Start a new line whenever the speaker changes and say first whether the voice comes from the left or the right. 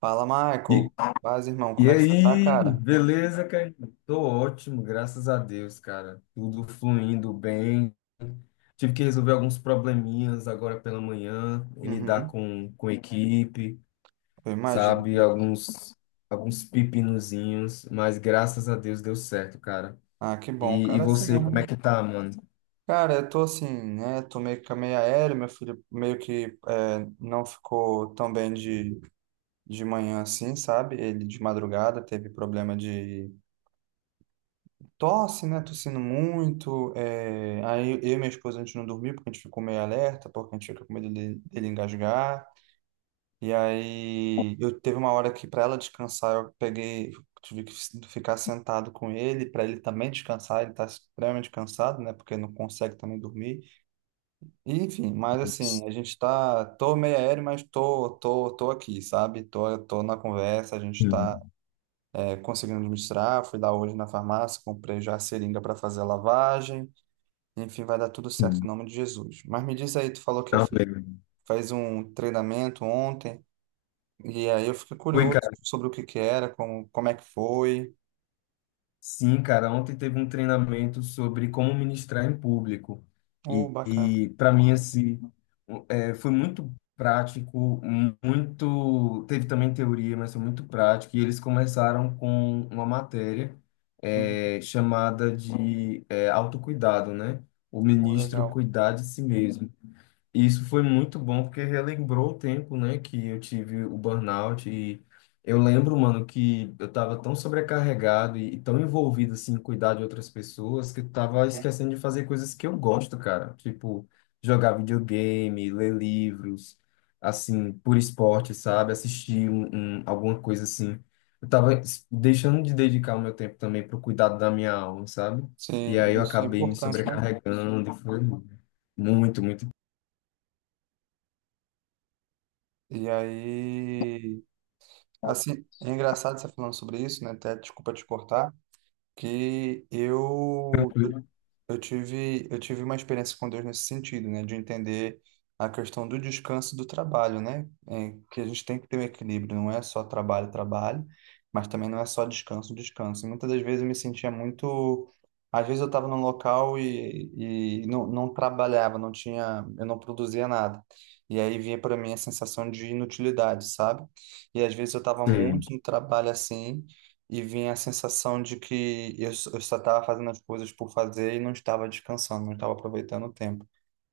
right: Fala, Michael.
left: E,
right: Paz, irmão, como
left: e
right: é que você tá,
left: aí,
right: cara?
left: beleza, cara? Tô ótimo, graças a Deus, cara. Tudo fluindo bem. Tive que resolver alguns probleminhas agora pela manhã, em lidar
right: Uhum.
left: com equipe,
right: Eu imagino
left: sabe?
right: como é que é.
left: Alguns pepinozinhos, mas graças a Deus deu certo, cara.
right: Ah, que bom,
left: E
right: cara, é assim
left: você,
right: mesmo,
left: como é
right: né?
left: que tá, mano?
right: Cara, eu tô assim, né? Tô meio que meio aéreo, meu filho meio que não ficou tão bem de manhã assim, sabe? Ele de madrugada teve problema de tosse, né? Tossindo muito. Aí eu e minha esposa, a gente não dormiu porque a gente ficou meio alerta, porque a gente fica com medo dele, dele engasgar. E aí eu teve uma hora que, para ela descansar, eu peguei, tive que ficar sentado com ele para ele também descansar, ele tá extremamente cansado, né, porque não consegue também dormir. E, enfim, mas assim, a gente tá, tô meio aéreo, mas tô, tô aqui, sabe? Tô, tô na conversa, a gente tá
left: Sim,
right: conseguindo administrar, fui lá hoje na farmácia, comprei já a seringa para fazer a lavagem. Enfim, vai dar tudo certo
left: sim.
right: em nome de Jesus. Mas me diz aí, tu falou que
left: Também.
right: fez um treinamento ontem. E aí eu fiquei curioso sobre o que que era, como, como é que foi.
left: Sim, cara, ontem teve um treinamento sobre como ministrar em público.
right: Oh,
left: E,
right: bacana.
left: e para mim, assim, foi muito prático, muito. Teve também teoria, mas foi muito prático. E eles começaram com uma matéria
right: Uhum.
left: chamada de autocuidado, né? O
right: Oh,
left: ministro
right: legal.
left: cuidar de si mesmo. E isso foi muito bom porque relembrou o tempo, né, que eu tive o burnout e eu lembro, mano, que eu tava tão sobrecarregado e tão envolvido assim em cuidar de outras pessoas que eu tava esquecendo de fazer coisas que eu gosto, cara, tipo jogar videogame, ler livros, assim, por esporte, sabe, assistir alguma coisa assim. Eu tava deixando de dedicar o meu tempo também pro cuidado da minha alma, sabe? E
right: Sim,
left: aí eu
right: isso é
left: acabei me
right: importante, né?
left: sobrecarregando e foi muito, muito.
right: E aí, assim, é engraçado você falando sobre isso, né? Até desculpa te cortar, que eu
left: Tranquilo.
right: Eu tive, eu tive uma experiência com Deus nesse sentido, né? De entender a questão do descanso e do trabalho, né? É, que a gente tem que ter um equilíbrio, não é só trabalho, trabalho, mas também não é só descanso, descanso. E muitas das vezes eu me sentia muito. Às vezes eu estava num local e não, não trabalhava, não tinha, eu não produzia nada. E aí vinha para mim a sensação de inutilidade, sabe? E às vezes eu estava
left: Sim.
right: muito no trabalho assim e vinha a sensação de que eu só estava fazendo as coisas por fazer e não estava descansando, não estava aproveitando o tempo.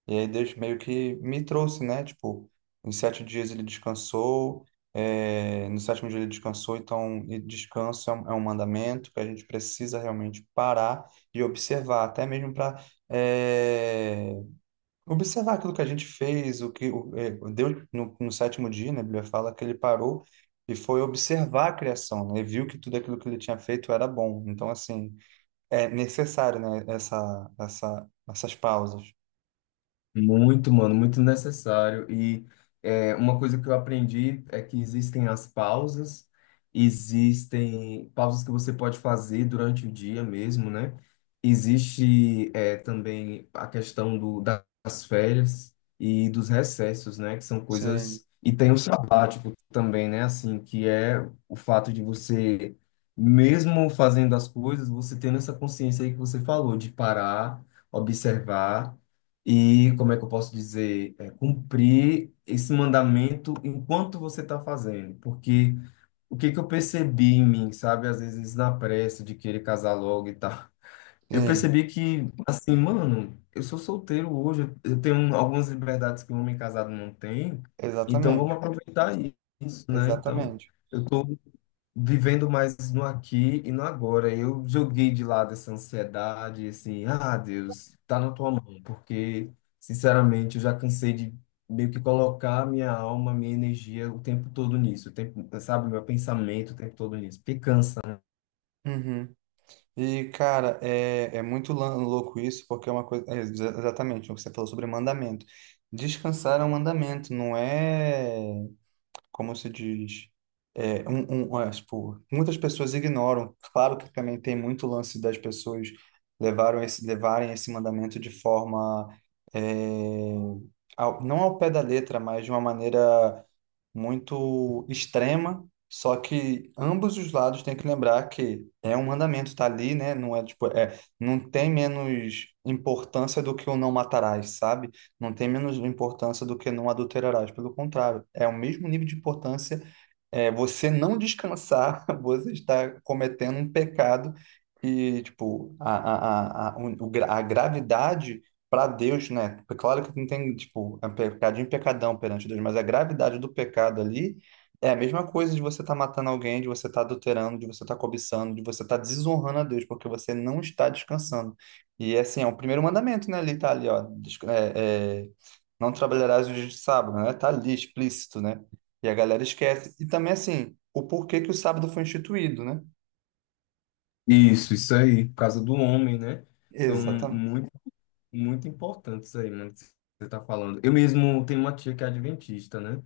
right: E aí Deus meio que me trouxe, né? Tipo, em sete dias ele descansou, no sétimo dia ele descansou, então e descanso é é um mandamento que a gente precisa realmente parar e observar, até mesmo para observar aquilo que a gente fez, o que o, é, Deus no sétimo dia, né, a Bíblia fala que ele parou e foi observar a criação, né, e viu que tudo aquilo que ele tinha feito era bom. Então, assim, é necessário, né, essas pausas.
left: Muito, mano, muito necessário. E é uma coisa que eu aprendi: é que existem as pausas, existem pausas que você pode fazer durante o dia mesmo, né? Existe também a questão das férias e dos recessos, né? Que são
right: Sim,
left: coisas. E tem o sabático também, né? Assim, que é o fato de você, mesmo fazendo as coisas, você tendo essa consciência aí que você falou, de parar, observar e, como é que eu posso dizer, cumprir esse mandamento enquanto você está fazendo. Porque o que que eu percebi em mim, sabe, às vezes na pressa de querer casar logo e tal, eu
right: sim,
left: percebi que, assim, mano, eu sou solteiro hoje, eu tenho algumas liberdades que um homem casado não tem, então vamos
right: exatamente,
left: aproveitar isso, né? Então,
right: exatamente.
left: eu tô vivendo mais no aqui e no agora. Eu joguei de lado essa ansiedade, assim, ah, Deus, tá na tua mão, porque, sinceramente, eu já cansei de meio que colocar minha alma, minha energia o tempo todo nisso, o tempo, sabe, meu pensamento o tempo todo nisso, porque cansa, né?
right: Uhum. E, cara, é muito louco isso, porque é uma coisa. Exatamente, o que você falou sobre mandamento. Descansar é um mandamento, não é. Como se diz, tipo, muitas pessoas ignoram. Claro que também tem muito lance das pessoas levarem esse mandamento de forma, é, não ao pé da letra, mas de uma maneira muito extrema, só que ambos os lados têm que lembrar que é um mandamento, tá ali, né? Não é tipo, é, não tem menos importância do que o não matarás, sabe? Não tem menos importância do que não adulterarás, pelo contrário, é o mesmo nível de importância, é, você não descansar, você está cometendo um pecado que tipo, a gravidade para Deus, né? É Claro que não tem, tipo, é um pecadinho e pecadão perante Deus, mas a gravidade do pecado ali é a mesma coisa de você estar matando alguém, de você estar adulterando, de você estar cobiçando, de você estar desonrando a Deus, porque você não está descansando. E, assim, é o primeiro mandamento, né? Ali tá ali, ó. Não trabalharás os dias de sábado, né? Tá ali explícito, né? E a galera esquece. E também, assim, o porquê que o sábado foi instituído, né?
left: Isso aí, por causa do homem, né? Então,
right: Exatamente.
left: muito, muito importante isso aí, mano, que você tá falando. Eu mesmo tenho uma tia que é adventista, né?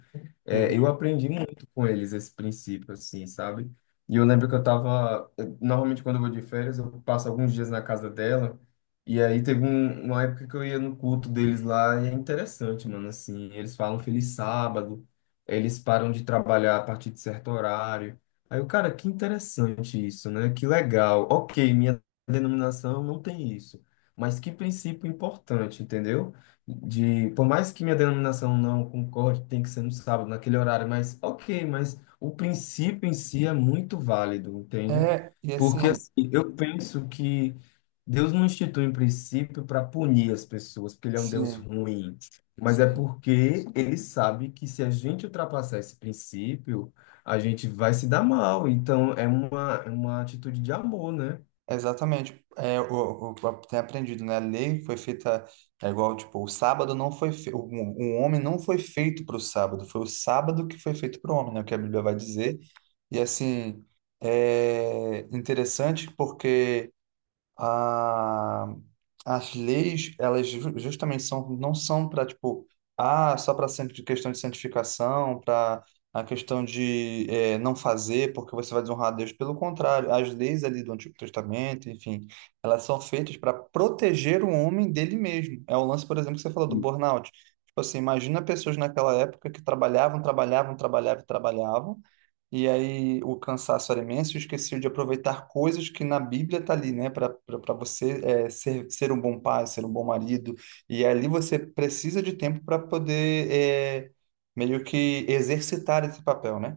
left: Eu
right: Uhum.
left: aprendi muito com eles esse princípio, assim, sabe? E eu lembro que normalmente, quando eu vou de férias, eu passo alguns dias na casa dela. E aí teve uma época que eu ia no culto deles lá. E é interessante, mano. Assim, eles falam feliz sábado. Eles param de trabalhar a partir de certo horário. Aí eu, cara, que interessante isso, né? Que legal. Ok, minha denominação não tem isso. Mas que princípio importante, entendeu? Por mais que minha denominação não concorde, tem que ser no sábado, naquele horário, mas ok, mas o princípio em si é muito válido, entende?
right: É, e
left: Porque
right: assim,
left: assim, eu penso que Deus não institui um princípio para punir as pessoas, porque ele é um Deus
right: sim,
left: ruim, mas é
right: sim.
left: porque ele sabe que se a gente ultrapassar esse princípio, a gente vai se dar mal. Então é uma atitude de amor, né?
right: Exatamente. Tem aprendido, né? A lei foi feita, é igual, tipo, o sábado não foi feito, o homem não foi feito para o sábado, foi o sábado que foi feito para o homem, né? O que a Bíblia vai dizer. E assim, é interessante porque a, as leis, elas justamente são, não são para, tipo, ah, só para questão de santificação, para a questão de eh, não fazer porque você vai desonrar a Deus. Pelo contrário, as leis ali do Antigo Testamento, enfim, elas são feitas para proteger o homem dele mesmo. É o lance, por exemplo, que você falou do burnout. Tipo assim, imagina pessoas naquela época que trabalhavam, trabalhavam, trabalhavam, e trabalhavam, e aí o cansaço era imenso, e esqueci de aproveitar coisas que na Bíblia tá ali, né? Para você ser um bom pai, ser um bom marido. E ali você precisa de tempo para poder é, meio que exercitar esse papel, né?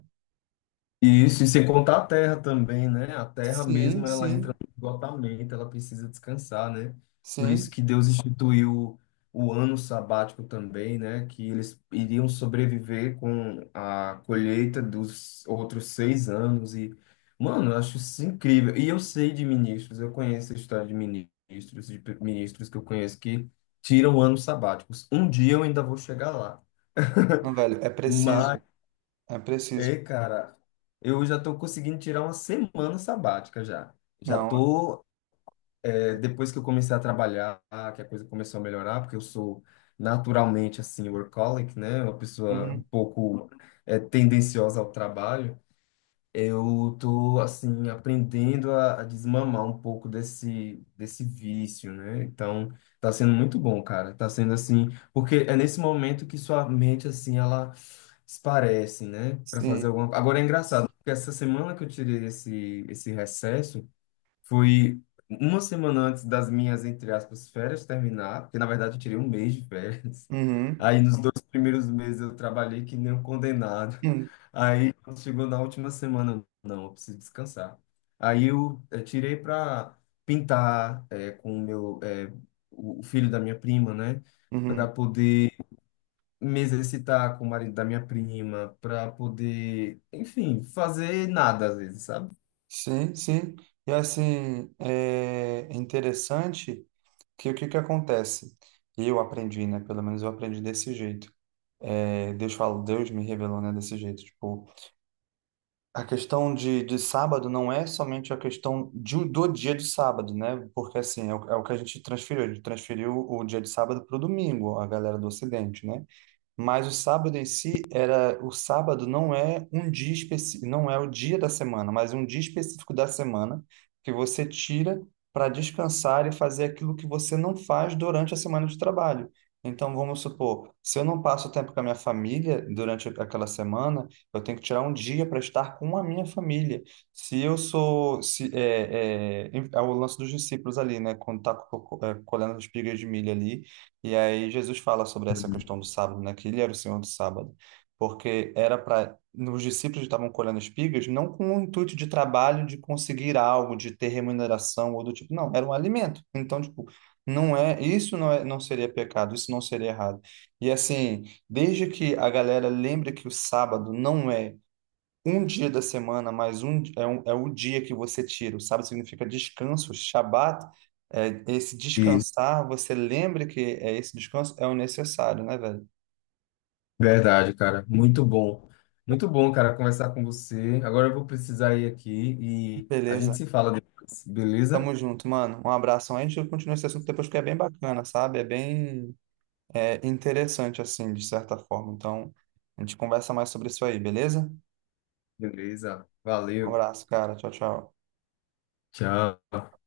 left: E isso, e sem contar a terra também, né? A terra
right: Sim,
left: mesmo, ela entra
right: sim,
left: no esgotamento, ela precisa descansar, né? Por isso
right: sim.
left: que Deus instituiu o ano sabático também, né? Que eles iriam sobreviver com a colheita dos outros 6 anos. E, mano, eu acho isso incrível. E eu sei de ministros, eu conheço a história de ministros, ministros que eu conheço que tiram anos sabáticos. Um dia eu ainda vou chegar lá.
right: Não, velho, é
left: Mas
right: preciso, é preciso.
left: cara, eu já tô conseguindo tirar uma semana sabática já. Já
right: Não,
left: estou, depois que eu comecei a trabalhar, que a coisa começou a melhorar, porque eu sou naturalmente, assim, workaholic, né? Uma pessoa um
right: uhum,
left: pouco tendenciosa ao trabalho. Eu tô assim aprendendo a desmamar um pouco desse vício, né? Então, tá sendo muito bom, cara. Tá sendo assim, porque é nesse momento que sua mente assim ela esparece, né, para fazer
right: sim,
left: alguma. Agora é engraçado, porque essa semana que eu tirei esse recesso, fui uma semana antes das minhas, entre aspas, férias terminar, porque na verdade eu tirei um mês de férias.
right: uhum,
left: Aí nos 2 primeiros meses eu trabalhei que nem um condenado.
right: uhum,
left: Aí quando chegou na última semana, não, eu preciso descansar. Aí eu, tirei para pintar, com o filho da minha prima, né? Para
right: uhum.
left: poder me exercitar com o marido da minha prima, para poder, enfim, fazer nada às vezes, sabe?
right: Sim, sim. E assim, é interessante que o que que acontece? Eu aprendi, né? Pelo menos eu aprendi desse jeito. É, Deus fala, Deus me revelou, né? Desse jeito. Tipo, a questão de sábado não é somente a questão de, do dia de sábado, né? Porque assim, é é o que a gente transferiu. A gente transferiu o dia de sábado para o domingo, a galera do Ocidente, né? Mas o sábado em si era, o sábado não é um dia específico, não é o dia da semana, mas um dia específico da semana que você tira para descansar e fazer aquilo que você não faz durante a semana de trabalho. Então, vamos supor, se eu não passo tempo com a minha família durante aquela semana, eu tenho que tirar um dia para estar com a minha família. Se eu sou, se, é, é, é o lance dos discípulos ali, né? Quando está colhendo as espigas de milho ali, e aí Jesus fala sobre essa questão do sábado, né? Que ele era o Senhor do sábado, porque era para os discípulos estavam colhendo espigas não com o intuito de trabalho, de conseguir algo, de ter remuneração ou do tipo, não, era um alimento. Então, tipo, não é, isso não é, não seria pecado, isso não seria errado. E assim, desde que a galera lembre que o sábado não é um dia da semana mais é o dia que você tira. O sábado significa descanso. Shabat é esse descansar. Você lembra que é esse descanso é o necessário, né, velho?
left: Verdade, cara. Muito bom. Muito bom, cara, conversar com você. Agora eu vou precisar ir aqui e a gente
right: Beleza.
left: se fala depois, beleza?
right: Tamo junto, mano. Um abração. A gente continua esse assunto depois porque é bem bacana, sabe? É bem é, interessante, assim, de certa forma. Então, a gente conversa mais sobre isso aí, beleza?
left: Beleza.
right: Um
left: Valeu.
right: abraço, cara. Tchau, tchau.
left: Tchau.